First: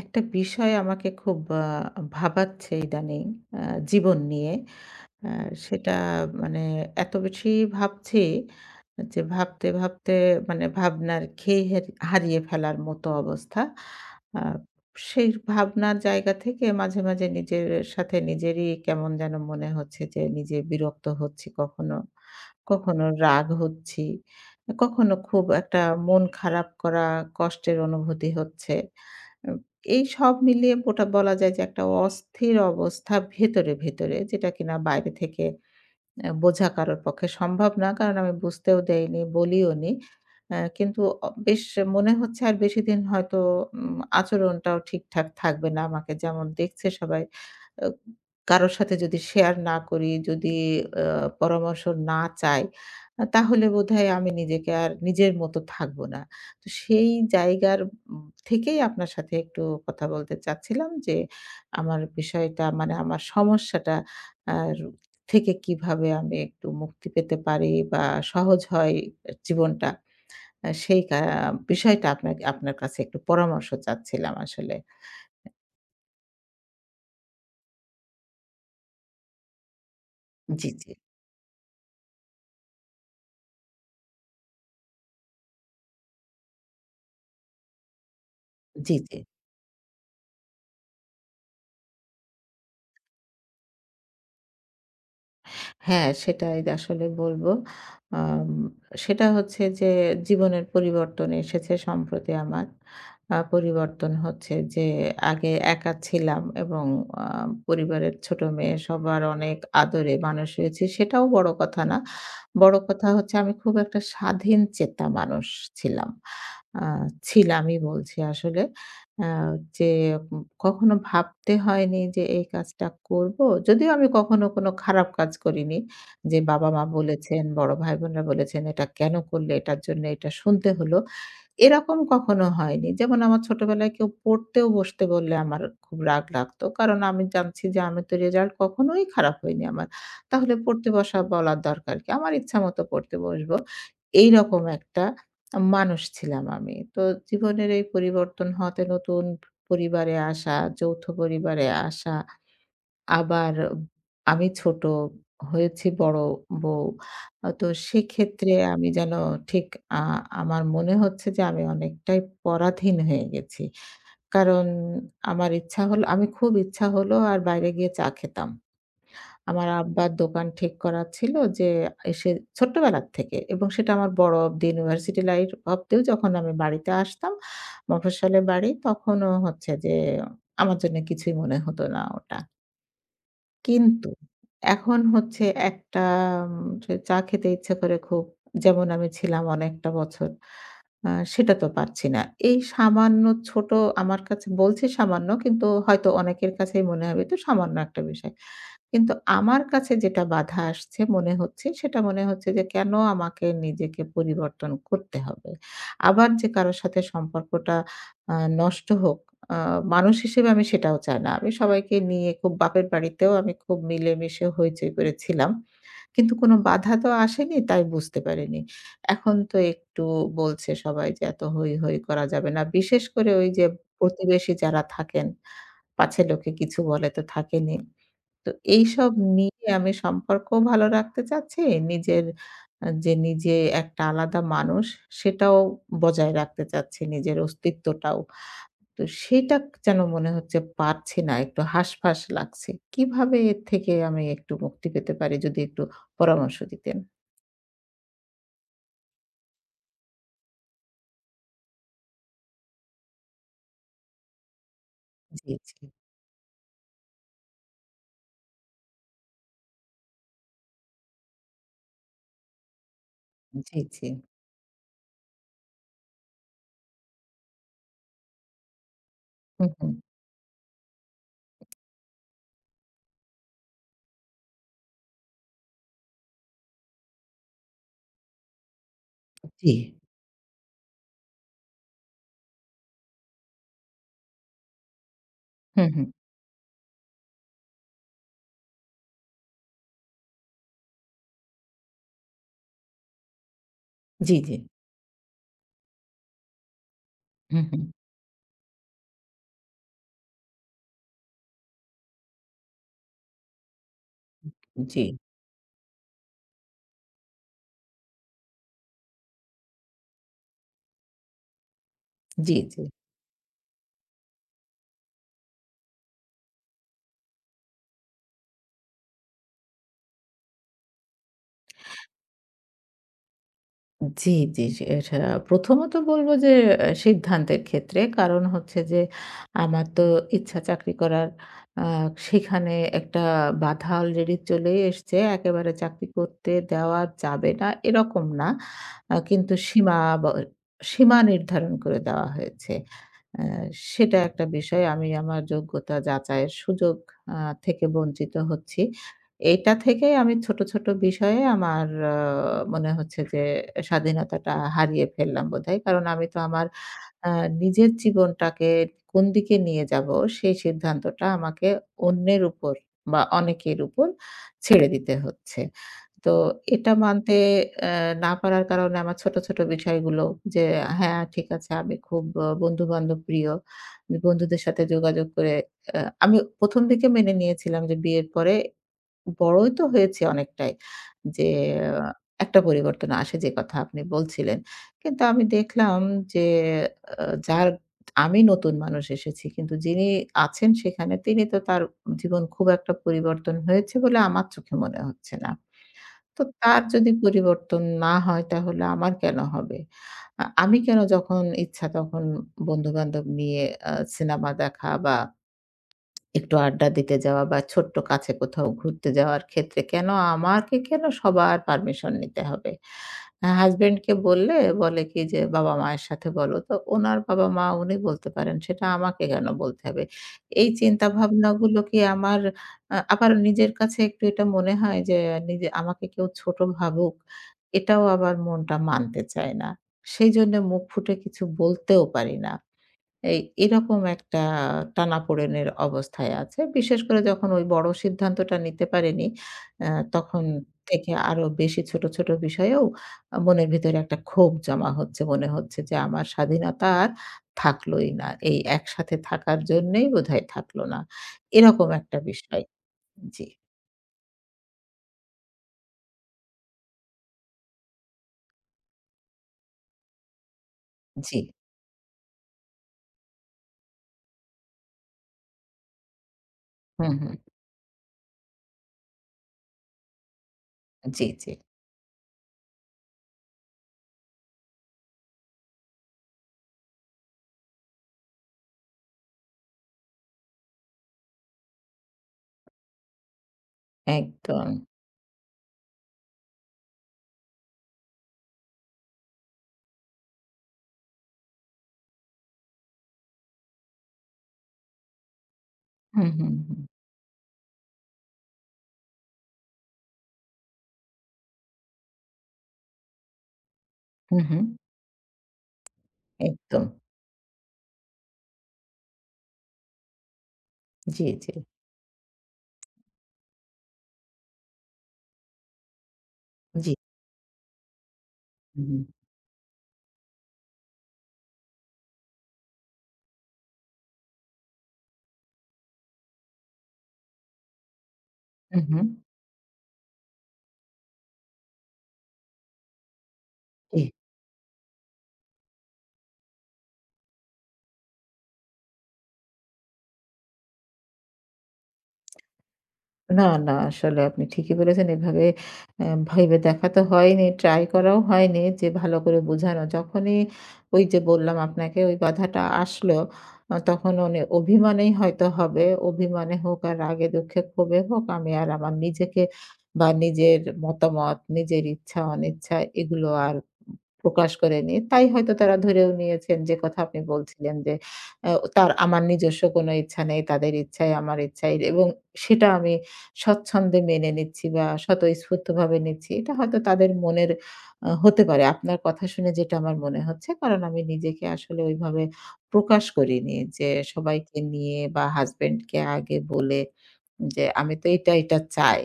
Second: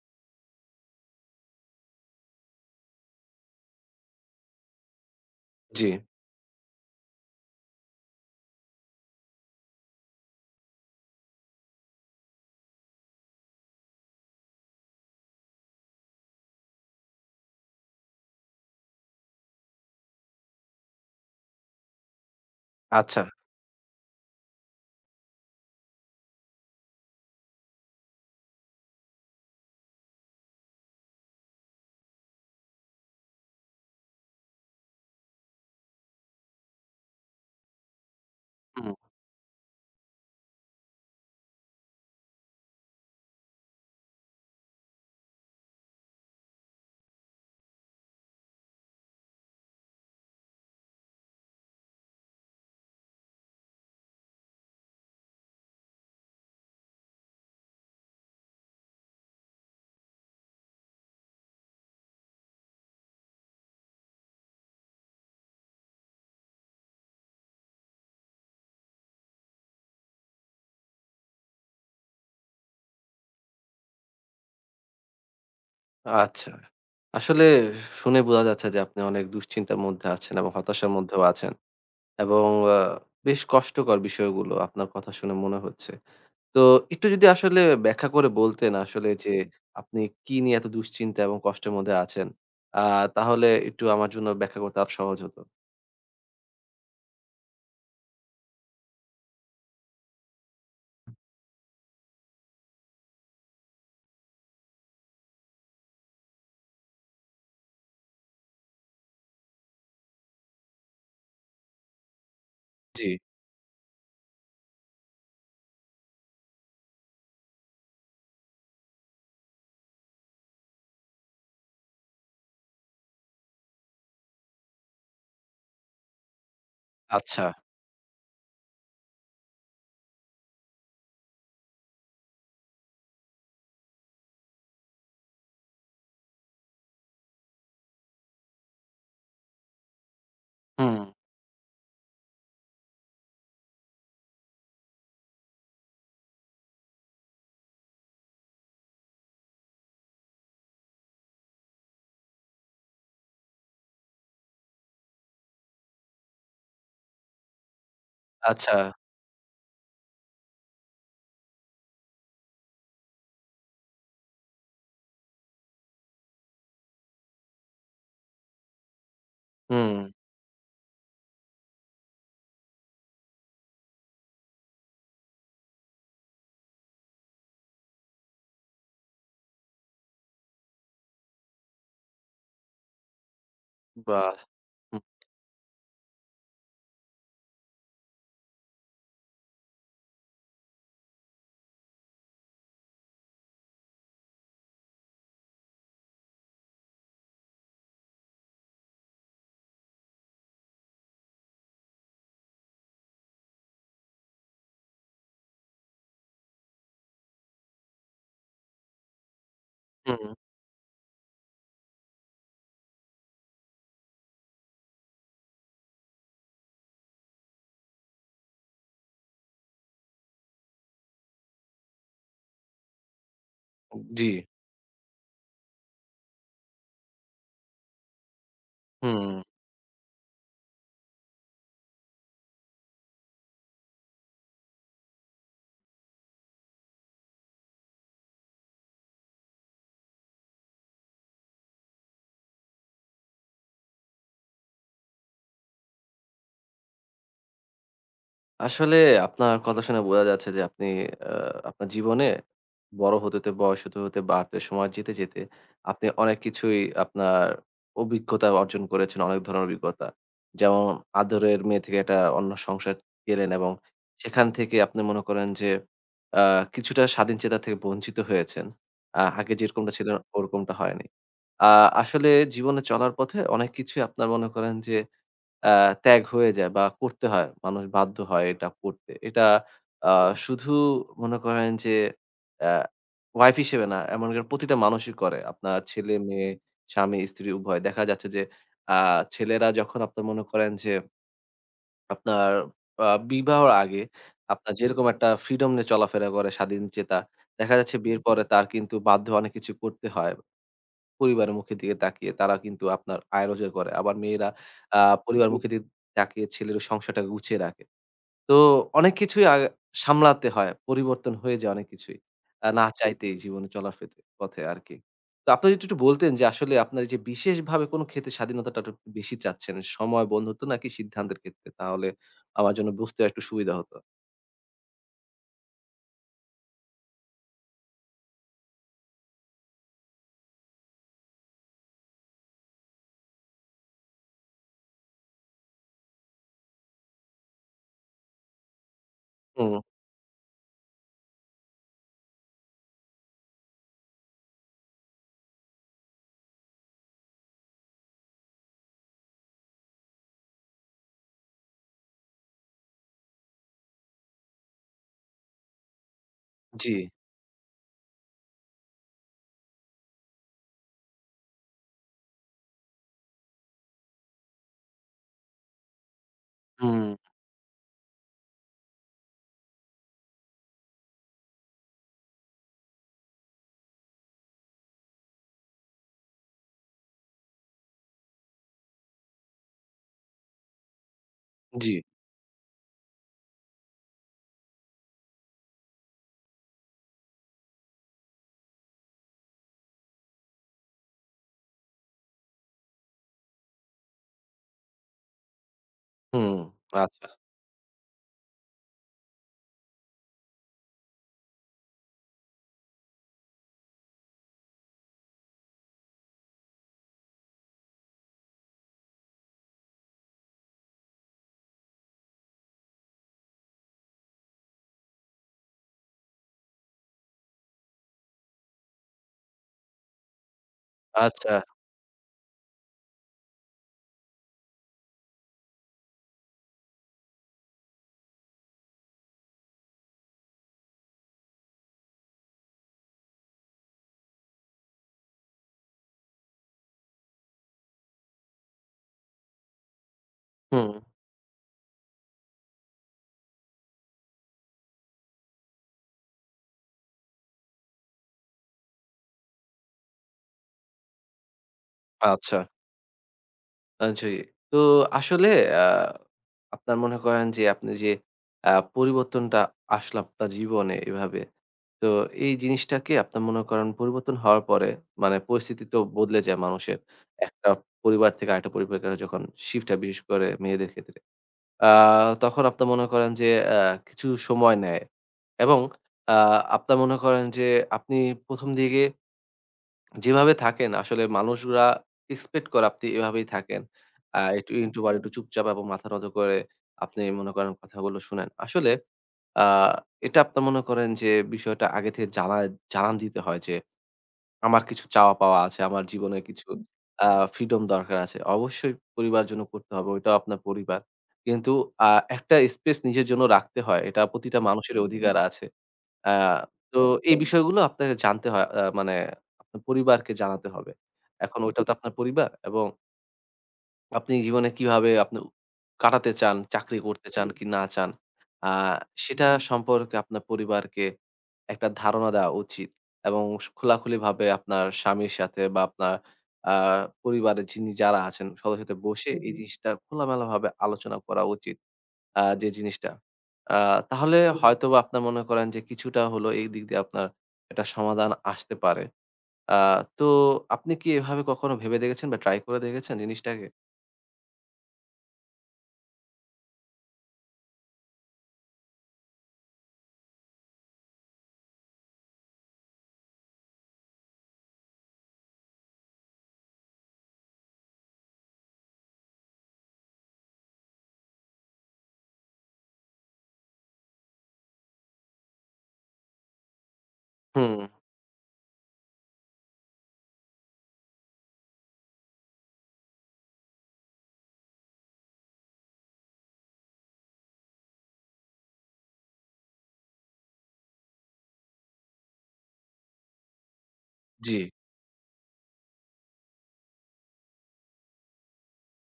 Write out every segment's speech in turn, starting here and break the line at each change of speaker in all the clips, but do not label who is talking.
একটা বিষয় আমাকে খুব ভাবাচ্ছে ইদানিং আ জীবন নিয়ে। আ
জি,
সেটা মানে এত বেশি ভাবছি যে ভাবতে ভাবনার খেই হের হারিয়ে ফেলার মতো অবস্থা। আ সেই ভাবনার জায়গা থেকে মাঝে নিজের সাথে নিজেরই কেমন যেন মনে হচ্ছে যে নিজে বিরক্ত হচ্ছি কখনো, কখনো
আচ্ছা।
রাগ হচ্ছি, কখনো খুব একটা মন খারাপ করা কষ্টের অনুভূতি হচ্ছে। আ এই সব মিলিয়ে ওটা বলা যায় যে একটা অস্থির অবস্থা ভেতরে যেটা কিনা বাইরে থেকে বোঝা কারোর পক্ষে সম্ভব না। কারণ আমি বুঝতেও
হুম,
দেইনি, বলিওনি। কিন্তু বেশ মনে হচ্ছে আর বেশিদিন হয়তো আচরণটাও ঠিকঠাক থাকবে না। আমাকে যেমন দেখছে সবাই, আ কারো সাথে যদি শেয়ার না করি, যদি আ পরামর্শ না চাই, তাহলে বোধহয় আমি নিজেকে আর নিজের মতো থাকবো না। তো সেই জায়গার থেকেই আপনার সাথে একটু কথা বলতে চাচ্ছিলাম যে, আমার বিষয়টা আমার সমস্যাটা আর থেকে কিভাবে আমি একটু মুক্তি পেতে পারি বা সহজ হয় জীবনটা। আ সেই কা বিষয়টা আপনার কাছে একটু পরামর্শ চাচ্ছিলাম আসলে।
আচ্ছা। আসলে শুনে বোঝা যাচ্ছে যে আপনি অনেক দুশ্চিন্তার মধ্যে আছেন এবং
জি, জি।
হতাশার মধ্যেও আছেন এবং আ বেশ কষ্টকর বিষয়গুলো আপনার কথা শুনে মনে হচ্ছে। তো একটু যদি আসলে ব্যাখ্যা করে বলতেন
জি,
আসলে
জি।
যে আপনি কি নিয়ে এত দুশ্চিন্তা এবং কষ্টের মধ্যে আছেন? আ তাহলে একটু আমার জন্য ব্যাখ্যা করতে আরো সহজ হতো।
হ্যাঁ, সেটাই আসলে বলব। আম সেটা হচ্ছে যে জীবনের পরিবর্তন এসেছে সম্প্রতি আমার। পরিবর্তন হচ্ছে যে আগে একা ছিলাম এবং আ পরিবারের ছোট মেয়ে সবার অনেক আদরে মানুষ হয়েছি। সেটাও বড় কথা না। বড়
জি,
কথা হচ্ছে আমি খুব একটা স্বাধীনচেতা মানুষ ছিলাম। আ ছিলামই বলছি আসলে। আ যে কখনো ভাবতে হয়নি যে এই কাজটা করব। যদিও আমি কখনো কোনো খারাপ কাজ করিনি। যে বাবা-মা বলেছেন,
আচ্ছা।
বড় ভাই-বোনরা বলেছেন, "এটা কেন করলে? এটার জন্য এটা শুনতে হলো।" এরকম কখনো হয়নি। যেমন আমার ছোটবেলায় কেউ পড়তেও বসতে বললে আমার খুব রাগ লাগতো। কারণ আমি জানছি যে আমি তো রেজাল্ট কখনোই খারাপ হয়নি আমার। তাহলে পড়তে
হুম,
বসা বলার দরকার কি? আমার ইচ্ছামত পড়তে বসবো। এইরকম একটা মানুষ ছিলাম আমি। তো জীবনের এই পরিবর্তন হওয়াতে নতুন পরিবারে আসা, যৌথ পরিবারে আসা, আবার আমি ছোট হয়েছি বড় বউ। তো সেক্ষেত্রে
আচ্ছা।
আমি যেন ঠিক আ আমার মনে হচ্ছে যে আমি অনেকটাই পরাধীন হয়ে গেছি। কারণ আমার ইচ্ছা হলো আমি খুব ইচ্ছা হলো আর বাইরে গিয়ে চা খেতাম। আমার
হুম,
আব্বার দোকান ঠিক করা ছিল যে এসে ছোট্টবেলার থেকে, এবং সেটা আমার বড় অব্দি ইউনিভার্সিটি লাইফ অব্দিও যখন আমি বাড়িতে আসতাম, মফস্বলে বাড়ি, তখনও হচ্ছে যে আমার জন্য কিছুই মনে হতো না ওটা। কিন্তু
বাহ!
এখন
হুম,
হচ্ছে একটা যে চা খেতে ইচ্ছে করে খুব। যেমন আমি ছিলাম অনেকটা বছর। আ সেটা তো পারছি না। এই সামান্য ছোট, আমার কাছে বলছি সামান্য কিন্তু হয়তো অনেকের কাছেই মনে হবে তো সামান্য একটা বিষয়। কিন্তু আমার কাছে যেটা বাধা আসছে মনে হচ্ছে, সেটা মনে হচ্ছে যে কেন আমাকে নিজেকে পরিবর্তন করতে হবে? আবার যে কারো সাথে সম্পর্কটা আ নষ্ট হোক, আ মানুষ
হুম,
হিসেবে আমি সেটাও চাই না। আমি সবাইকে নিয়ে খুব বাপের বাড়িতেও আমি খুব মিলেমিশে হইচই করেছিলাম। কিন্তু কোনো বাধা তো আসেনি তাই বুঝতে পারিনি। এখন তো একটু বলছে সবাই যে এত হৈ হৈ করা যাবে না। বিশেষ করে ওই যে
জি,
প্রতিবেশী যারা থাকেন, পাছে লোকে কিছু বলে তো থাকেনই। তো এইসব
হুম।
নিয়ে আমি সম্পর্কও ভালো রাখতে চাচ্ছি, নিজের যে নিজে একটা আলাদা মানুষ সেটাও বজায় রাখতে চাচ্ছি, নিজের অস্তিত্বটাও। তো সেটা যেন মনে হচ্ছে পারছি না, একটু হাসফাস লাগছে। কিভাবে এর থেকে আমি একটু মুক্তি পেতে পারি যদি একটু পরামর্শ দিতেন?
আসলে আপনার কথা শুনে বোঝা যাচ্ছে যে আপনি আ আপনার জীবনে বড় হতে, হতে, বয়স হতে, হতে, বাড়তে সময় যেতে, যেতে,
জি, জি,
আপনি অনেক কিছুই আপনার অভিজ্ঞতা অর্জন করেছেন, অনেক ধরনের অভিজ্ঞতা। যেমন আদরের মেয়ে থেকে একটা অন্য সংসার গেলেন এবং
জি, জি।
সেখান থেকে আপনি মনে করেন যে আ কিছুটা স্বাধীন চেতা থেকে বঞ্চিত হয়েছেন। আগে
হুম, হুম।
যেরকমটা ছিলেন ওরকমটা হয়নি। আ আসলে জীবনে চলার পথে অনেক কিছুই আপনার মনে করেন যে আ ত্যাগ হয়ে যায় বা করতে হয়। মানুষ বাধ্য হয় এটা করতে। এটা
জি।
আ শুধু মনে করেন যে অ্যা ওয়াইফ হিসেবে না, এমনকি প্রতিটা মানুষই করে। আপনার
হুম, হুম।
ছেলে-মেয়ে, স্বামী-স্ত্রী উভয়। দেখা যাচ্ছে যে আ ছেলেরা যখন আপনার মনে করেন যে আপনার বিবাহর আগে
জি, জি।
আপনার যেরকম একটা ফ্রিডম নিয়ে চলাফেরা করে স্বাধীনচেতা,
হুম,
দেখা
হুম।
যাচ্ছে বিয়ের পরে তার কিন্তু বাধ্য অনেক কিছু করতে হয়। পরিবারের মুখের দিকে তাকিয়ে তারা কিন্তু আপনার আয় রোজগার করে। আবার মেয়েরা আ
জি,
পরিবারের জি। মুখের দিকে তাকিয়ে ছেলের সংসারটা গুছিয়ে রাখে। তো অনেক কিছুই সামলাতে হয়। পরিবর্তন হয়ে যায় অনেক কিছুই।
জি, জি।
না জি। চাইতেই জীবনে চলার ফেতে পথে আরকি। তো আপনি যদি একটু বলতেন যে আসলে আপনার এইযে বিশেষভাবে কোনো ক্ষেত্রে স্বাধীনতাটা একটু বেশি চাচ্ছেন। সময়, বন্ধুত্ব নাকি সিদ্ধান্তের ক্ষেত্রে? তাহলে আমার জন্য বুঝতে একটু সুবিধা হতো।
জি, জি, জি। এটা প্রথমত বলব যে সিদ্ধান্তের ক্ষেত্রে। কারণ হচ্ছে যে আমার তো ইচ্ছা চাকরি করার, আ সেখানে একটা বাধা অলরেডি চলেই এসছে। একেবারে চাকরি করতে দেওয়া যাবে না এরকম না। কিন্তু
হুম,
সীমা নির্ধারণ করে দেওয়া হয়েছে। অ্যা সেটা একটা বিষয়। আমি আমার যোগ্যতা যাচাইয়ের সুযোগ আ থেকে বঞ্চিত হচ্ছি। এইটা থেকেই আমি ছোট ছোট বিষয়ে আমার মনে হচ্ছে যে স্বাধীনতাটা হারিয়ে ফেললাম বোধহয়। কারণ আমি তো আমার
জি,
আ নিজের জীবনটাকে কোন দিকে নিয়ে যাবো সেই সিদ্ধান্তটা আমাকে অন্যের উপর বা অনেকের উপর ছেড়ে দিতে হচ্ছে। তো এটা
হুম,
মানতে অ্যা না পারার কারণে আমার ছোট ছোট বিষয়গুলো যে হ্যাঁ, ঠিক আছে আমি খুব বন্ধু-বান্ধব প্রিয়। বন্ধুদের সাথে যোগাযোগ করে আমি ১ম দিকে মেনে নিয়েছিলাম যে বিয়ের পরে বড়ই তো হয়েছি অনেকটাই। যে
জি,
আহ, একটা পরিবর্তন আসে যে কথা আপনি বলছিলেন। কিন্তু আমি দেখলাম যে আ যার আমি নতুন মানুষ এসেছি। কিন্তু যিনি আছেন সেখানে তিনি তো তার জীবন খুব একটা পরিবর্তন হয়েছে বলে আমার চোখে মনে হচ্ছে না। তো
হুম,
তার যদি
আচ্ছা,
পরিবর্তন না হয় তাহলে আমার কেন হবে? আমি কেন যখন ইচ্ছা তখন বন্ধু-বান্ধব নিয়ে সিনেমা দেখা বা একটু আড্ডা দিতে যাওয়া বা ছোট্ট কাছে কোথাও ঘুরতে যাওয়ার ক্ষেত্রে কেন সবার পারমিশন নিতে হবে? হাসব্যান্ডকে বললে বলে কি যে, "বাবা-মায়ের সাথে বলো।" তো উনার বাবা-মা উনি বলতে পারেন, সেটা আমাকে কেন বলতে হবে? এই চিন্তা
আচ্ছা,
ভাবনাগুলো কি আমার আবার নিজের কাছে একটু এটা মনে হয় যে নিজে আমাকে কেউ ছোট ভাবুক, এটাও আবার মনটা মানতে চায় না। সেইজন্য মুখ ফুটে কিছু বলতেও পারি না। এই এরকম একটা টানাপোড়েনের অবস্থায় আছে। বিশেষ করে যখন ওই বড় সিদ্ধান্তটা নিতে পারেনি, আ তখন
হুম,
থেকে আরো বেশি ছোট ছোট বিষয়েও মনের ভিতরে একটা ক্ষোভ জমা হচ্ছে। মনে হচ্ছে যে আমার স্বাধীনতা আর থাকলোই না। এই একসাথে থাকার জন্যেই বোধহয় থাকলো না। এরকম একটা
আচ্ছা।
বিষয়। জি,
জি। তো আসলে আ আপনার মনে করেন যে আপনি যে আ পরিবর্তনটা আসলো আপনার জীবনে
জি।
এভাবে। তো এই জিনিসটাকে আপনার মনে করেন পরিবর্তন হওয়ার পরে মানে পরিস্থিতি তো বদলে যায় মানুষের।
হুম, হুম।
একটা পরিবার থেকে আরেকটা পরিবারে যখন শিফট হয় বিশেষ করে মেয়েদের ক্ষেত্রে।
জি, জি।
আ তখন আপনার মনে করেন যে আ কিছু সময় নেয় এবং আ আপনার মনে করেন যে আপনি ১ম দিকে যেভাবে থাকেন আসলে মানুষরা এক্সপেক্ট করে আপনি এভাবেই থাকেন।
একদম।
একটু introvert একটু চুপচাপ এবং মাথা নত করে আপনি মনে করেন কথাগুলো শুনেন। আসলে আ এটা আপনার মনে করেন যে বিষয়টা আগে থেকে জানা জানান দিতে হয় যে আমার কিছু চাওয়া পাওয়া আছে, আমার
হুম,
জীবনে
হুম,
কিছু
হুম।
আ ফ্রিডম দরকার আছে। অবশ্যই পরিবার জন্য করতে হবে, ওইটাও আপনার পরিবার। কিন্তু আ একটা স্পেস নিজের জন্য রাখতে হয়। এটা
হুম,
প্রতিটা
হুম।
মানুষের অধিকার আছে। আ
একদম।
তো এই বিষয়গুলো আপনাকে জানতে হয় মানে আপনার পরিবারকে জানাতে হবে।
জি, জি।
এখন ওইটাও তো আপনার পরিবার এবং আপনি জীবনে কিভাবে আপনি কাটাতে চান,
জি।
চাকরি করতে চান কি না চান, আ
হুম, হুম।
সেটা সম্পর্কে আপনার পরিবারকে একটা ধারণা দেওয়া উচিত এবং খোলাখুলিভাবে আপনার স্বামীর সাথে বা আপনার আ পরিবারের যিনি যারা আছেন সবার
হুম,
সাথে
হুম।
বসে এই জিনিসটা খোলামেলাভাবে আলোচনা করা উচিত। যে জিনিসটা। আ
জি।
তাহলে হয়তোবা আপনার মনে করেন যে কিছুটা হলো এই দিক দিয়ে আপনার একটা সমাধান আসতে পারে। আ তো আপনি কি এভাবে কখনো ভেবে দেখেছেন বা ট্রাই করে দেখেছেন
না,
জিনিসটাকে?
না, আসলে আপনি ঠিকই বলেছেন। এভাবে ভেবে দেখা তো হয়নি, ট্রাই করাও হয়নি যে ভালো করে বোঝানো। যখনই ওই যে বললাম আপনাকে ওই বাধাটা আসলো, তখন অভিমানেই হয়তো হবে। অভিমানে হোক আর রাগে দুঃখে ক্ষোভে হোক আমি আর আমার নিজেকে বা নিজের মতামত, নিজের ইচ্ছা অনিচ্ছা এগুলো আর প্রকাশ করেনি। তাই হয়তো তারা ধরেও নিয়েছেন, যে কথা আপনি বলছিলেন
হুম,
যে, তার আমার নিজস্ব কোনো ইচ্ছা নেই। তাদের ইচ্ছাই আমার ইচ্ছাই এবং সেটা আমি স্বচ্ছন্দে মেনে নিচ্ছি বা স্বতঃস্ফূর্তভাবে নিচ্ছি। এটা হয়তো তাদের মনের হতে পারে। আপনার কথা শুনে যেটা আমার মনে হচ্ছে। কারণ আমি নিজেকে আসলে ওইভাবে প্রকাশ করিনি যে
জি,
সবাইকে নিয়ে বা হাসব্যান্ডকে আগে বলে যে, "আমি তো এটা, এটা চাই।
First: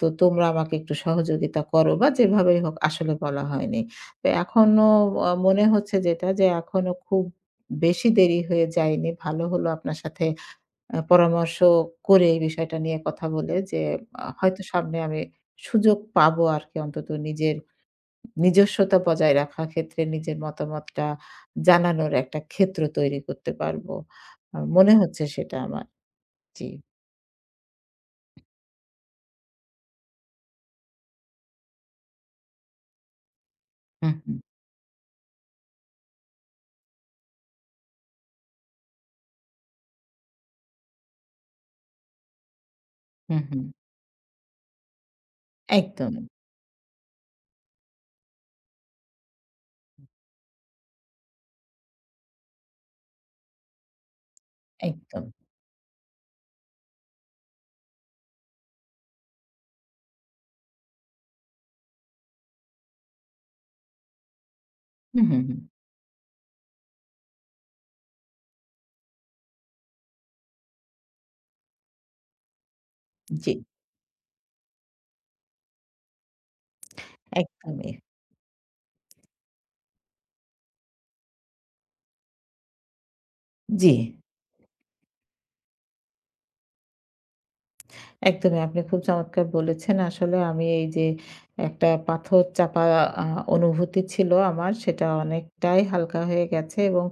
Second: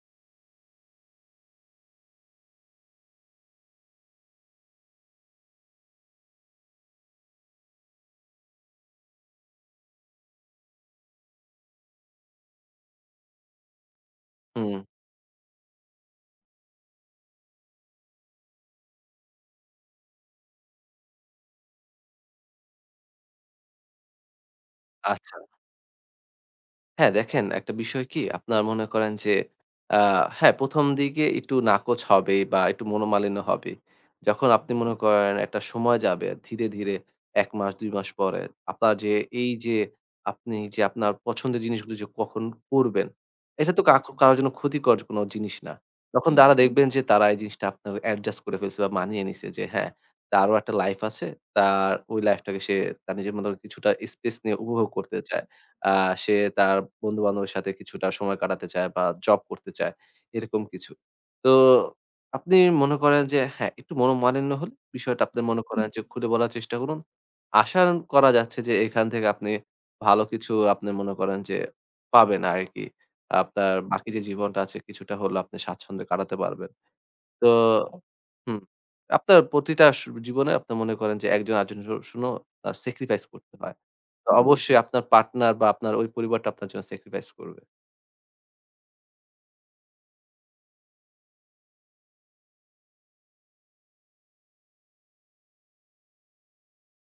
তো তোমরা আমাকে একটু সহযোগিতা করো" বা যেভাবেই হোক আসলে বলা হয়নি। তো এখনো মনে হচ্ছে যেটা যে এখনো খুব বেশি দেরি হয়ে যায়নি। ভালো হলো আপনার সাথে পরামর্শ করে এই বিষয়টা নিয়ে কথা বলে যে হয়তো
হুম,
সামনে আমি সুযোগ পাবো আরকি অন্তত নিজের নিজস্বতা বজায় রাখার ক্ষেত্রে নিজের মতামতটা জানানোর একটা ক্ষেত্র তৈরি করতে পারবো। মনে হচ্ছে
আচ্ছা।
সেটা আমার। জি।
হ্যাঁ, দেখেন একটা বিষয় কি আপনার মনে করেন যে আ হ্যাঁ, ১ম দিকে একটু নাকচ হবে বা একটু মনোমালিন্য হবে।
হুম, হুম,
যখন আপনি মনে করেন একটা সময় যাবে ধীরে, ধীরে ১ মাস ২ মাস পরে আপনার যে এই যে আপনি যে আপনার পছন্দের জিনিসগুলো যে কখন করবেন,
হুম, হুম।
এটা তো কারো জন্য ক্ষতিকর কোন জিনিস না।
একদমই,
তখন তারা দেখবেন যে তারা এই জিনিসটা আপনার অ্যাডজাস্ট করে ফেলছে বা মানিয়ে নিছে যে হ্যাঁ, তারও একটা লাইফ আছে। তার ওই লাইফটাকে সে তার নিজের মতো কিছুটা স্পেস নিয়ে উপভোগ করতে
একদম।
চায়। আ সে তার বন্ধু-বান্ধবের সাথে কিছুটা সময় কাটাতে চায় বা জব করতে চায়, এরকম কিছু। তো আপনি মনে করেন যে হ্যাঁ, একটু মনোমালিন্য হলে বিষয়টা
হুম,
আপনি
হুম, হুম।
মনে করেন যে খুলে বলার চেষ্টা করুন। আশা করা যাচ্ছে যে এখান থেকে আপনি ভালো কিছু আপনি মনে করেন যে পাবেন আরকি।
জি,
আপনার বাকি যে জীবনটা আছে কিছুটা হলেও আপনি স্বাচ্ছন্দ্যে কাটাতে পারবেন। তো
একদমই।
হুম, আপনার প্রতিটা জীবনে আপনি মনে করেন যে একজন আরেকজনের জন্য স্যাক্রিফাইস করতে হয়।
জি।
তো অবশ্যই আপনার পার্টনার বা আপনার ওই পরিবারটা আপনার জন্য স্যাক্রিফাইস করবে।
একদমই আপনি খুব চমৎকার বলেছেন। আসলে আমি এই যে একটা পাথর চাপা আ অনুভূতি ছিল আমার সেটা অনেকটাই হালকা হয়ে গেছে এবং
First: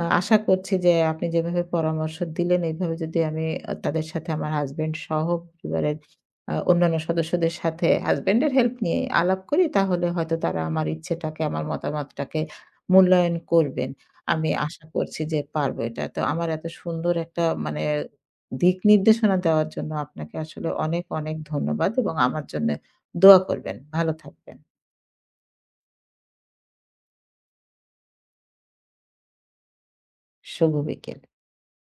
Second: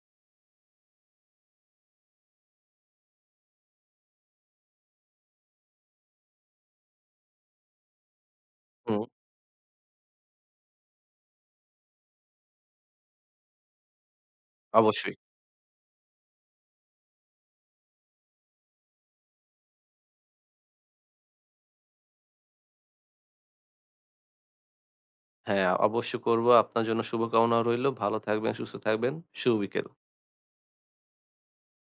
আশা করছি যে আপনি যেভাবে পরামর্শ দিলেন এইভাবে যদি আমি তাদের সাথে আমার হাসব্যান্ড সহ পরিবারের অন্যান্য সদস্যদের সাথে হাসব্যান্ডের হেল্প নিয়ে
হুম,
আলাপ করি তাহলে হয়তো তারা আমার ইচ্ছেটাকে, আমার মতামতটাকে মূল্যায়ন করবেন। আমি আশা
অবশ্যই।
করছি যে পারব এটা। তো আমার এত সুন্দর একটা মানে দিক নির্দেশনা দেওয়ার জন্য আপনাকে আসলে অনেক, অনেক ধন্যবাদ এবং আমার জন্য দোয়া করবেন। ভালো থাকবেন।
হ্যাঁ, অবশ্যই করব। আপনার জন্য শুভকামনা রইলো। ভালো থাকবেন, সুস্থ থাকবেন। শুভ বিকেল।
শুভ বিকেল।